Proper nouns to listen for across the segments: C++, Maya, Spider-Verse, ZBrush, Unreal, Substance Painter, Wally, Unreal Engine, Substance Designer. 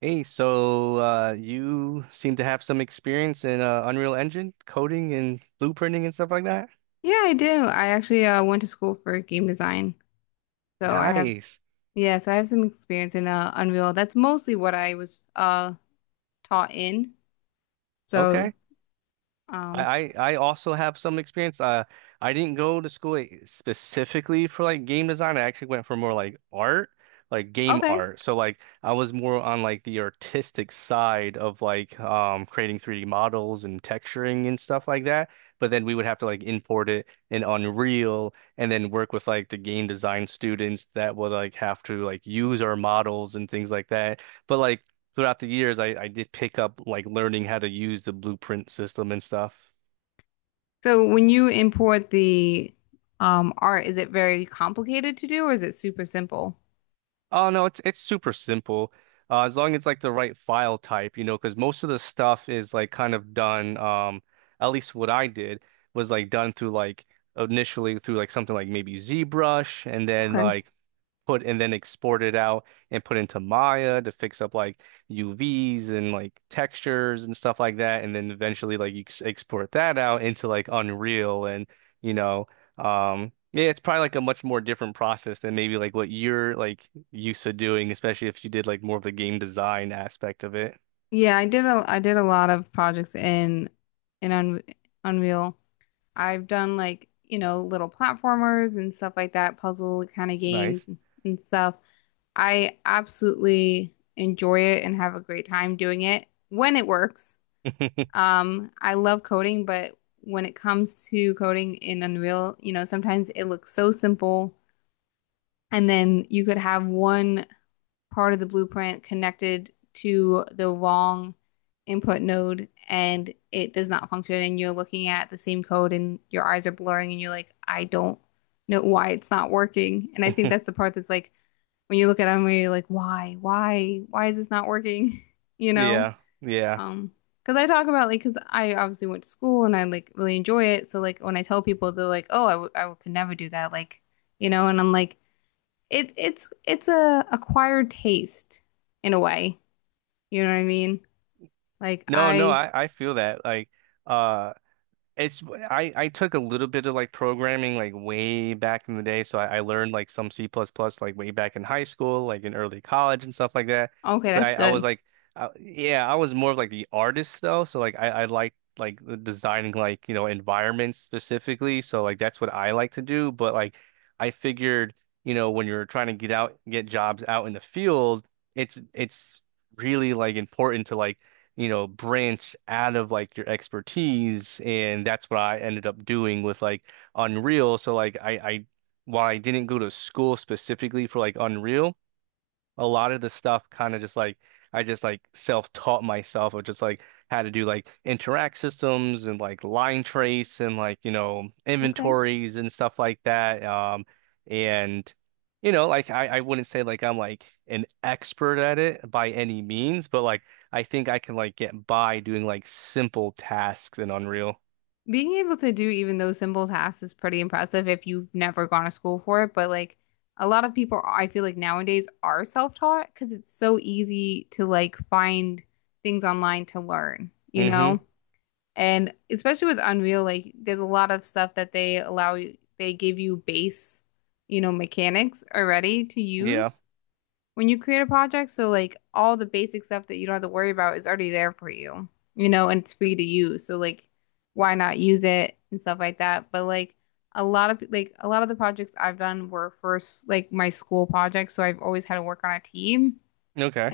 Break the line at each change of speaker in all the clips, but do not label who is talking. Hey, you seem to have some experience in Unreal Engine coding and blueprinting and stuff like that?
Yeah, I do. I actually went to school for game design. So I have,
Nice.
yeah, so I have some experience in Unreal. That's mostly what I was taught in. So,
Okay.
um,
I also have some experience. I didn't go to school like, specifically for like game design. I actually went for more like art, like game
okay.
art. So like I was more on like the artistic side of like creating 3D models and texturing and stuff like that. But then we would have to like import it in Unreal and then work with like the game design students that would like have to like use our models and things like that. But like throughout the years, I did pick up like learning how to use the blueprint system and stuff.
So when you import the art, is it very complicated to do or is it super simple?
Oh no, it's super simple. As long as like the right file type, you know, because most of the stuff is like kind of done. At least what I did was like done through like initially through like something like maybe ZBrush, and then
Okay.
like put and then export it out and put into Maya to fix up like UVs and like textures and stuff like that. And then eventually like you export that out into like Unreal and you know, yeah, it's probably like a much more different process than maybe like what you're like used to doing, especially if you did like more of the game design aspect of it.
Yeah, I did a lot of projects in Un Unreal. I've done like, you know, little platformers and stuff like that, puzzle kind of games
Nice.
and stuff. I absolutely enjoy it and have a great time doing it when it works. I love coding, but when it comes to coding in Unreal, you know, sometimes it looks so simple, and then you could have one part of the blueprint connected to the wrong input node and it does not function, and you're looking at the same code and your eyes are blurring, and you're like, I don't know why it's not working. And I think that's the part that's like, when you look at them, you're like, why is this not working? You know?
Yeah, yeah.
Um, because I talk about like, Because I obviously went to school and I like really enjoy it. So like when I tell people, they're like, oh, I could never do that. Like, you know? And I'm like, it's a acquired taste in a way. You know what I mean? Like
No, no,
I,
I feel that like uh it's I took a little bit of like programming like way back in the day, so I learned like some C++ plus plus like way back in high school, like in early college and stuff like that.
okay,
But
that's
I was
good.
like, I, yeah, I was more of like the artist though, so like I like the designing like you know environments specifically, so like that's what I like to do. But like I figured you know when you're trying to get jobs out in the field, it's really like important to like you know, branch out of like your expertise. And that's what I ended up doing with like Unreal. So like I while I didn't go to school specifically for like Unreal, a lot of the stuff kind of just like I just like self-taught myself of just like how to do like interact systems and like line trace and like you know
Okay.
inventories and stuff like that. Um, and you know like I wouldn't say like I'm like an expert at it by any means, but like I think I can like get by doing like simple tasks in Unreal.
Being able to do even those simple tasks is pretty impressive if you've never gone to school for it. But like a lot of people, I feel like nowadays are self-taught because it's so easy to like find things online to learn, you
Hmm.
know? And especially with Unreal, like there's a lot of stuff that they give you base, you know, mechanics already to
Yeah.
use when you create a project, so like all the basic stuff that you don't have to worry about is already there for you, you know, and it's free to use. So like why not use it and stuff like that. But like a lot of the projects I've done were first like my school projects, so I've always had to work on a team.
Okay,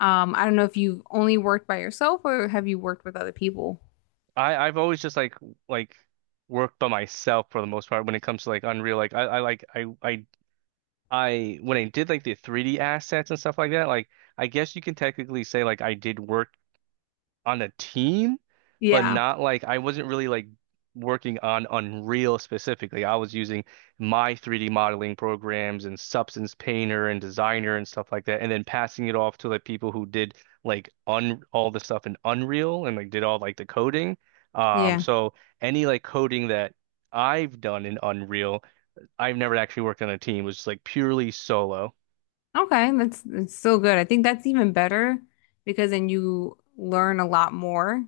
I don't know if you've only worked by yourself or have you worked with other people?
I've always just like worked by myself for the most part when it comes to like Unreal. Like I I when I did like the 3D assets and stuff like that, like I guess you can technically say like I did work on a team, but
Yeah.
not like I wasn't really like working on Unreal specifically. I was using my 3D modeling programs and Substance Painter and Designer and stuff like that, and then passing it off to like people who did like un all the stuff in Unreal and like did all like the coding.
Yeah.
So any like coding that I've done in Unreal, I've never actually worked on a team. It was just like purely solo.
Okay, that's still good. I think that's even better because then you learn a lot more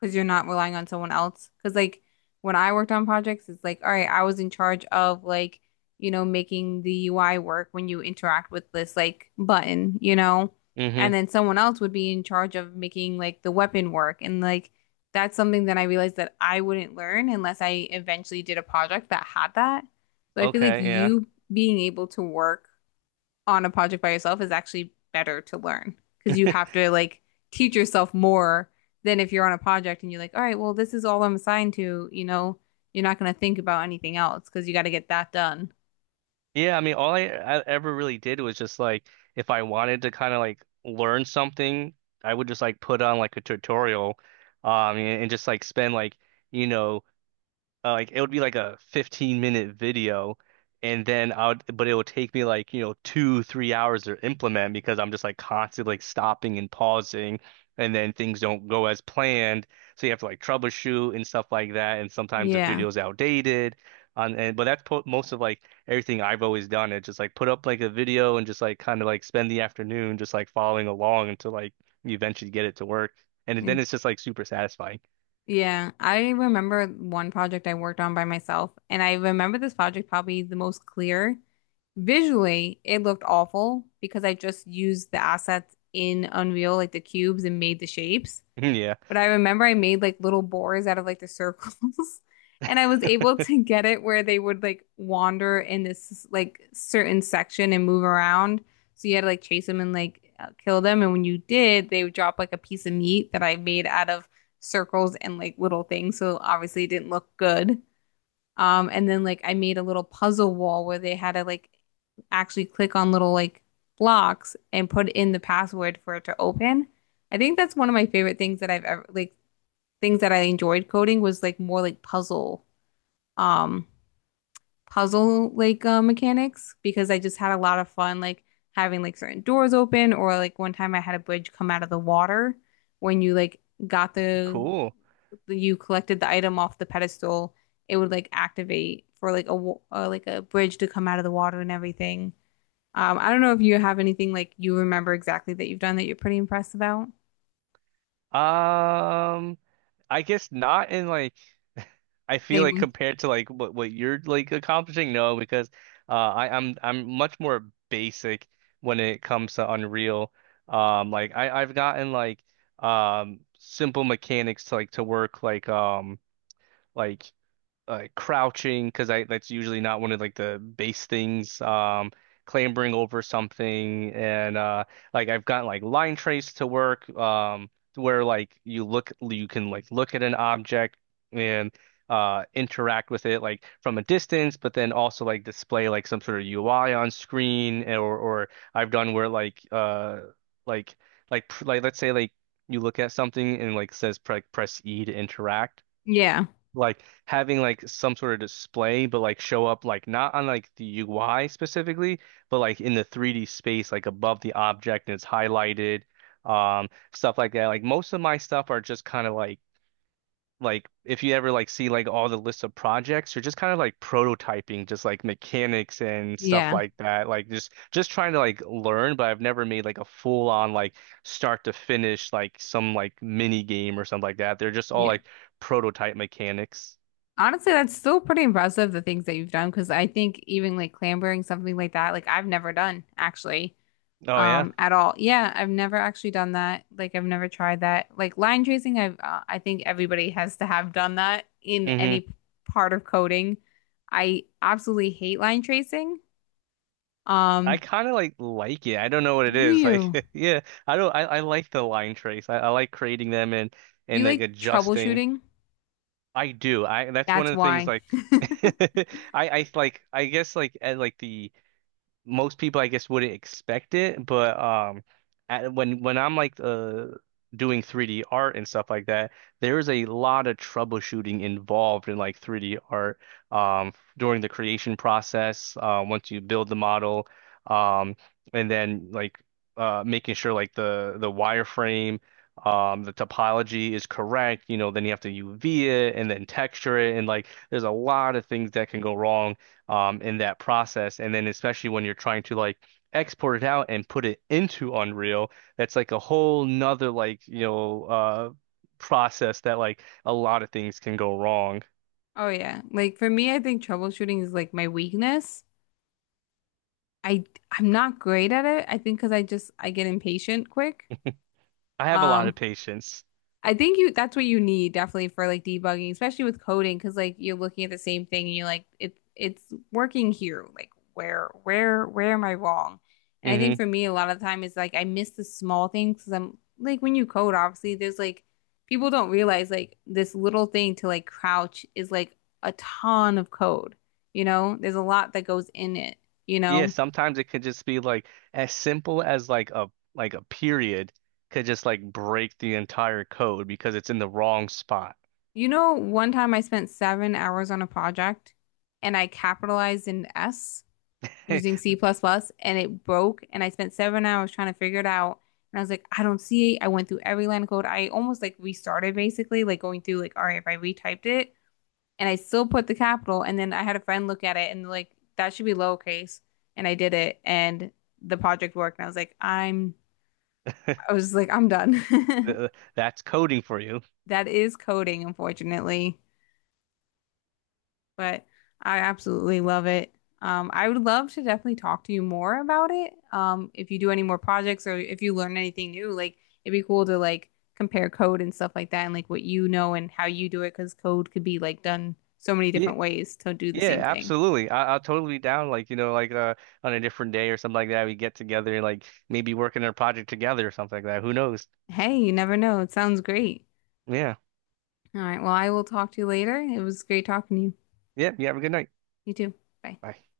because you're not relying on someone else. Because like when I worked on projects, it's like, all right, I was in charge of like, you know, making the UI work when you interact with this like button, you know, and
Hmm.
then someone else would be in charge of making like the weapon work. And like that's something that I realized that I wouldn't learn unless I eventually did a project that had that. So I feel like
Okay, yeah.
you being able to work on a project by yourself is actually better to learn because you have to like teach yourself more than if you're on a project and you're like, all right, well, this is all I'm assigned to, you know, you're not going to think about anything else because you got to get that done.
Yeah, I mean, all I ever really did was just like if I wanted to kind of like learn something, I would just like put on like a tutorial, and just like spend like you know like it would be like a 15-minute minute video, and then I would but it would take me like you know 2 3 hours to implement because I'm just like constantly like stopping and pausing, and then things don't go as planned, so you have to like troubleshoot and stuff like that, and sometimes the
Yeah.
video's outdated on and but that's po most of like everything I've always done. It just like put up like a video and just like kind of like spend the afternoon just like following along until like you eventually get it to work, and then
And-
it's just like super satisfying.
yeah, I remember one project I worked on by myself, and I remember this project probably the most clear. Visually, it looked awful because I just used the assets in Unreal, like the cubes, and made the shapes.
Yeah.
But I remember I made like little boars out of like the circles, and I was able to get it where they would like wander in this like certain section and move around. So you had to like chase them and like kill them. And when you did, they would drop like a piece of meat that I made out of circles and like little things. So obviously it didn't look good. And then like I made a little puzzle wall where they had to like actually click on little like blocks and put in the password for it to open. I think that's one of my favorite things that I've ever like things that I enjoyed coding was like more like um, puzzle like mechanics because I just had a lot of fun like having like certain doors open or like one time I had a bridge come out of the water when you like got the
Cool.
you collected the item off the pedestal, it would like activate for like like a bridge to come out of the water and everything. I don't know if you have anything like you remember exactly that you've done that you're pretty impressed about.
Um, I guess not in like I feel like
Same.
compared to like what you're like accomplishing, no, because I'm I'm much more basic when it comes to Unreal. Like I've gotten like simple mechanics to to work like like crouching because I that's usually not one of like the base things. Clambering over something, and like I've gotten like line trace to work to where like you look you can like look at an object and interact with it like from a distance, but then also like display like some sort of UI on screen. Or I've done where like like like let's say like you look at something and like says press E to interact,
Yeah.
like having like some sort of display, but like show up like not on like the UI specifically, but like in the 3D space, like above the object and it's highlighted, um, stuff like that. Like most of my stuff are just kind of like if you ever like see like all the lists of projects, you're just kind of like prototyping, just like mechanics and stuff
Yeah.
like that. Like just trying to like learn, but I've never made like a full on like start to finish like some like mini game or something like that. They're just all
Yeah.
like prototype mechanics.
Honestly, that's still pretty impressive the things that you've done because I think even like clambering something like that, like I've never done actually,
Oh yeah.
at all. Yeah, I've never actually done that. Like I've never tried that. Like line tracing, I've I think everybody has to have done that in
Hmm.
any part of coding. I absolutely hate line tracing.
I
Um,
kind of like it. I don't know what it
do
is. Like
you?
yeah, I don't I like the line trace. I like creating them and
Do you
like
like
adjusting.
troubleshooting?
I do. I that's one
That's
of the things
why.
like I I like I guess like like the most people I guess wouldn't expect it, but when I'm like doing 3D art and stuff like that, there is a lot of troubleshooting involved in like 3D art during the creation process, once you build the model, um and then like making sure like the wireframe. The topology is correct, you know, then you have to UV it and then texture it, and like there's a lot of things that can go wrong in that process. And then especially when you're trying to like export it out and put it into Unreal, that's like a whole nother like, you know, process that like a lot of things can go wrong.
Oh yeah. Like for me, I think troubleshooting is like my weakness. I I'm not great at it. I think because I get impatient quick.
I have a lot
Um,
of patience.
I think you that's what you need definitely for like debugging, especially with coding, because like you're looking at the same thing and you're like it's working here. Like where am I wrong? And I think
Hmm.
for me a lot of the time is like I miss the small things because I'm like when you code, obviously there's like people don't realize like this little thing to like crouch is like a ton of code. You know, there's a lot that goes in it. You
Yeah,
know.
sometimes it could just be like as simple as like a period could just like break the entire code because it's in the wrong spot.
You know, one time I spent 7 hours on a project and I capitalized in S using C++ plus plus and it broke and I spent 7 hours trying to figure it out. And I was like, I don't see it. I went through every line of code. I almost like restarted basically, like going through like, all right, if I retyped it and I still put the capital and then I had a friend look at it and like, that should be lowercase. And I did it and the project worked. And I was like, I'm, I was like, I'm done.
That's coding for you.
That is coding, unfortunately. But I absolutely love it. I would love to definitely talk to you more about it. If you do any more projects or if you learn anything new, like it'd be cool to like compare code and stuff like that and like what you know and how you do it because code could be like done so many different ways to do the
Yeah,
same thing.
absolutely. I'll totally be down. Like you know, like on a different day or something like that, we get together and like maybe work on a project together or something like that. Who knows?
Hey, you never know. It sounds great.
Yeah,
All right. Well, I will talk to you later. It was great talking to you.
yeah. You have a good night.
You too. Bye.
Bye.